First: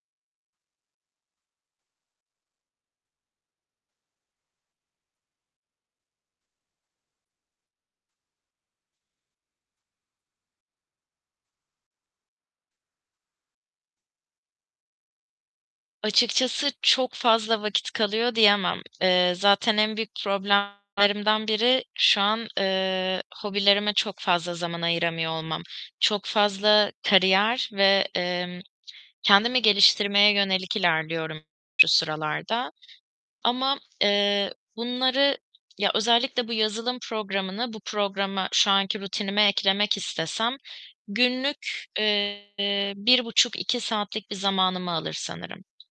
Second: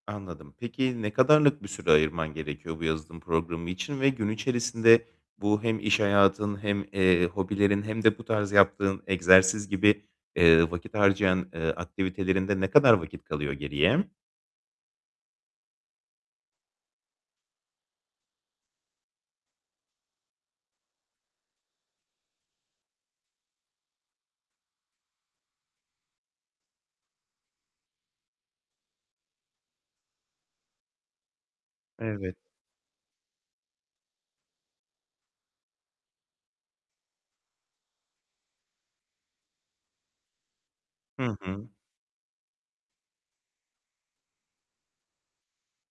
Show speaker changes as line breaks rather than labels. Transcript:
Anladım. Peki, ne kadarlık bir süre ayırman gerekiyor bu yazılım programı için? Ve gün içerisinde bu hem iş hayatın, hem, eee, hobilerin, hem de bu tarz yaptığın egzersiz gibi, eee, vakit harcayan, eee, aktivitelerinde ne kadar vakit kalıyor geriye?
Açıkçası çok fazla vakit kalıyor diyemem. Eee, zaten en büyük problemlerimden biri şu an, eee, hobilerime çok fazla zaman ayıramıyor olmam. Çok fazla kariyer ve, emm, kendimi geliştirmeye yönelik ilerliyorum şu
Evet.
sıralarda ama, eee, bunları ya, özellikle bu yazılım programını, bu programı şu anki rutinime eklemek istesem
Hı hı.
günlük, eee, 1.5- 2 saatlik bir zamanımı alır sanırım.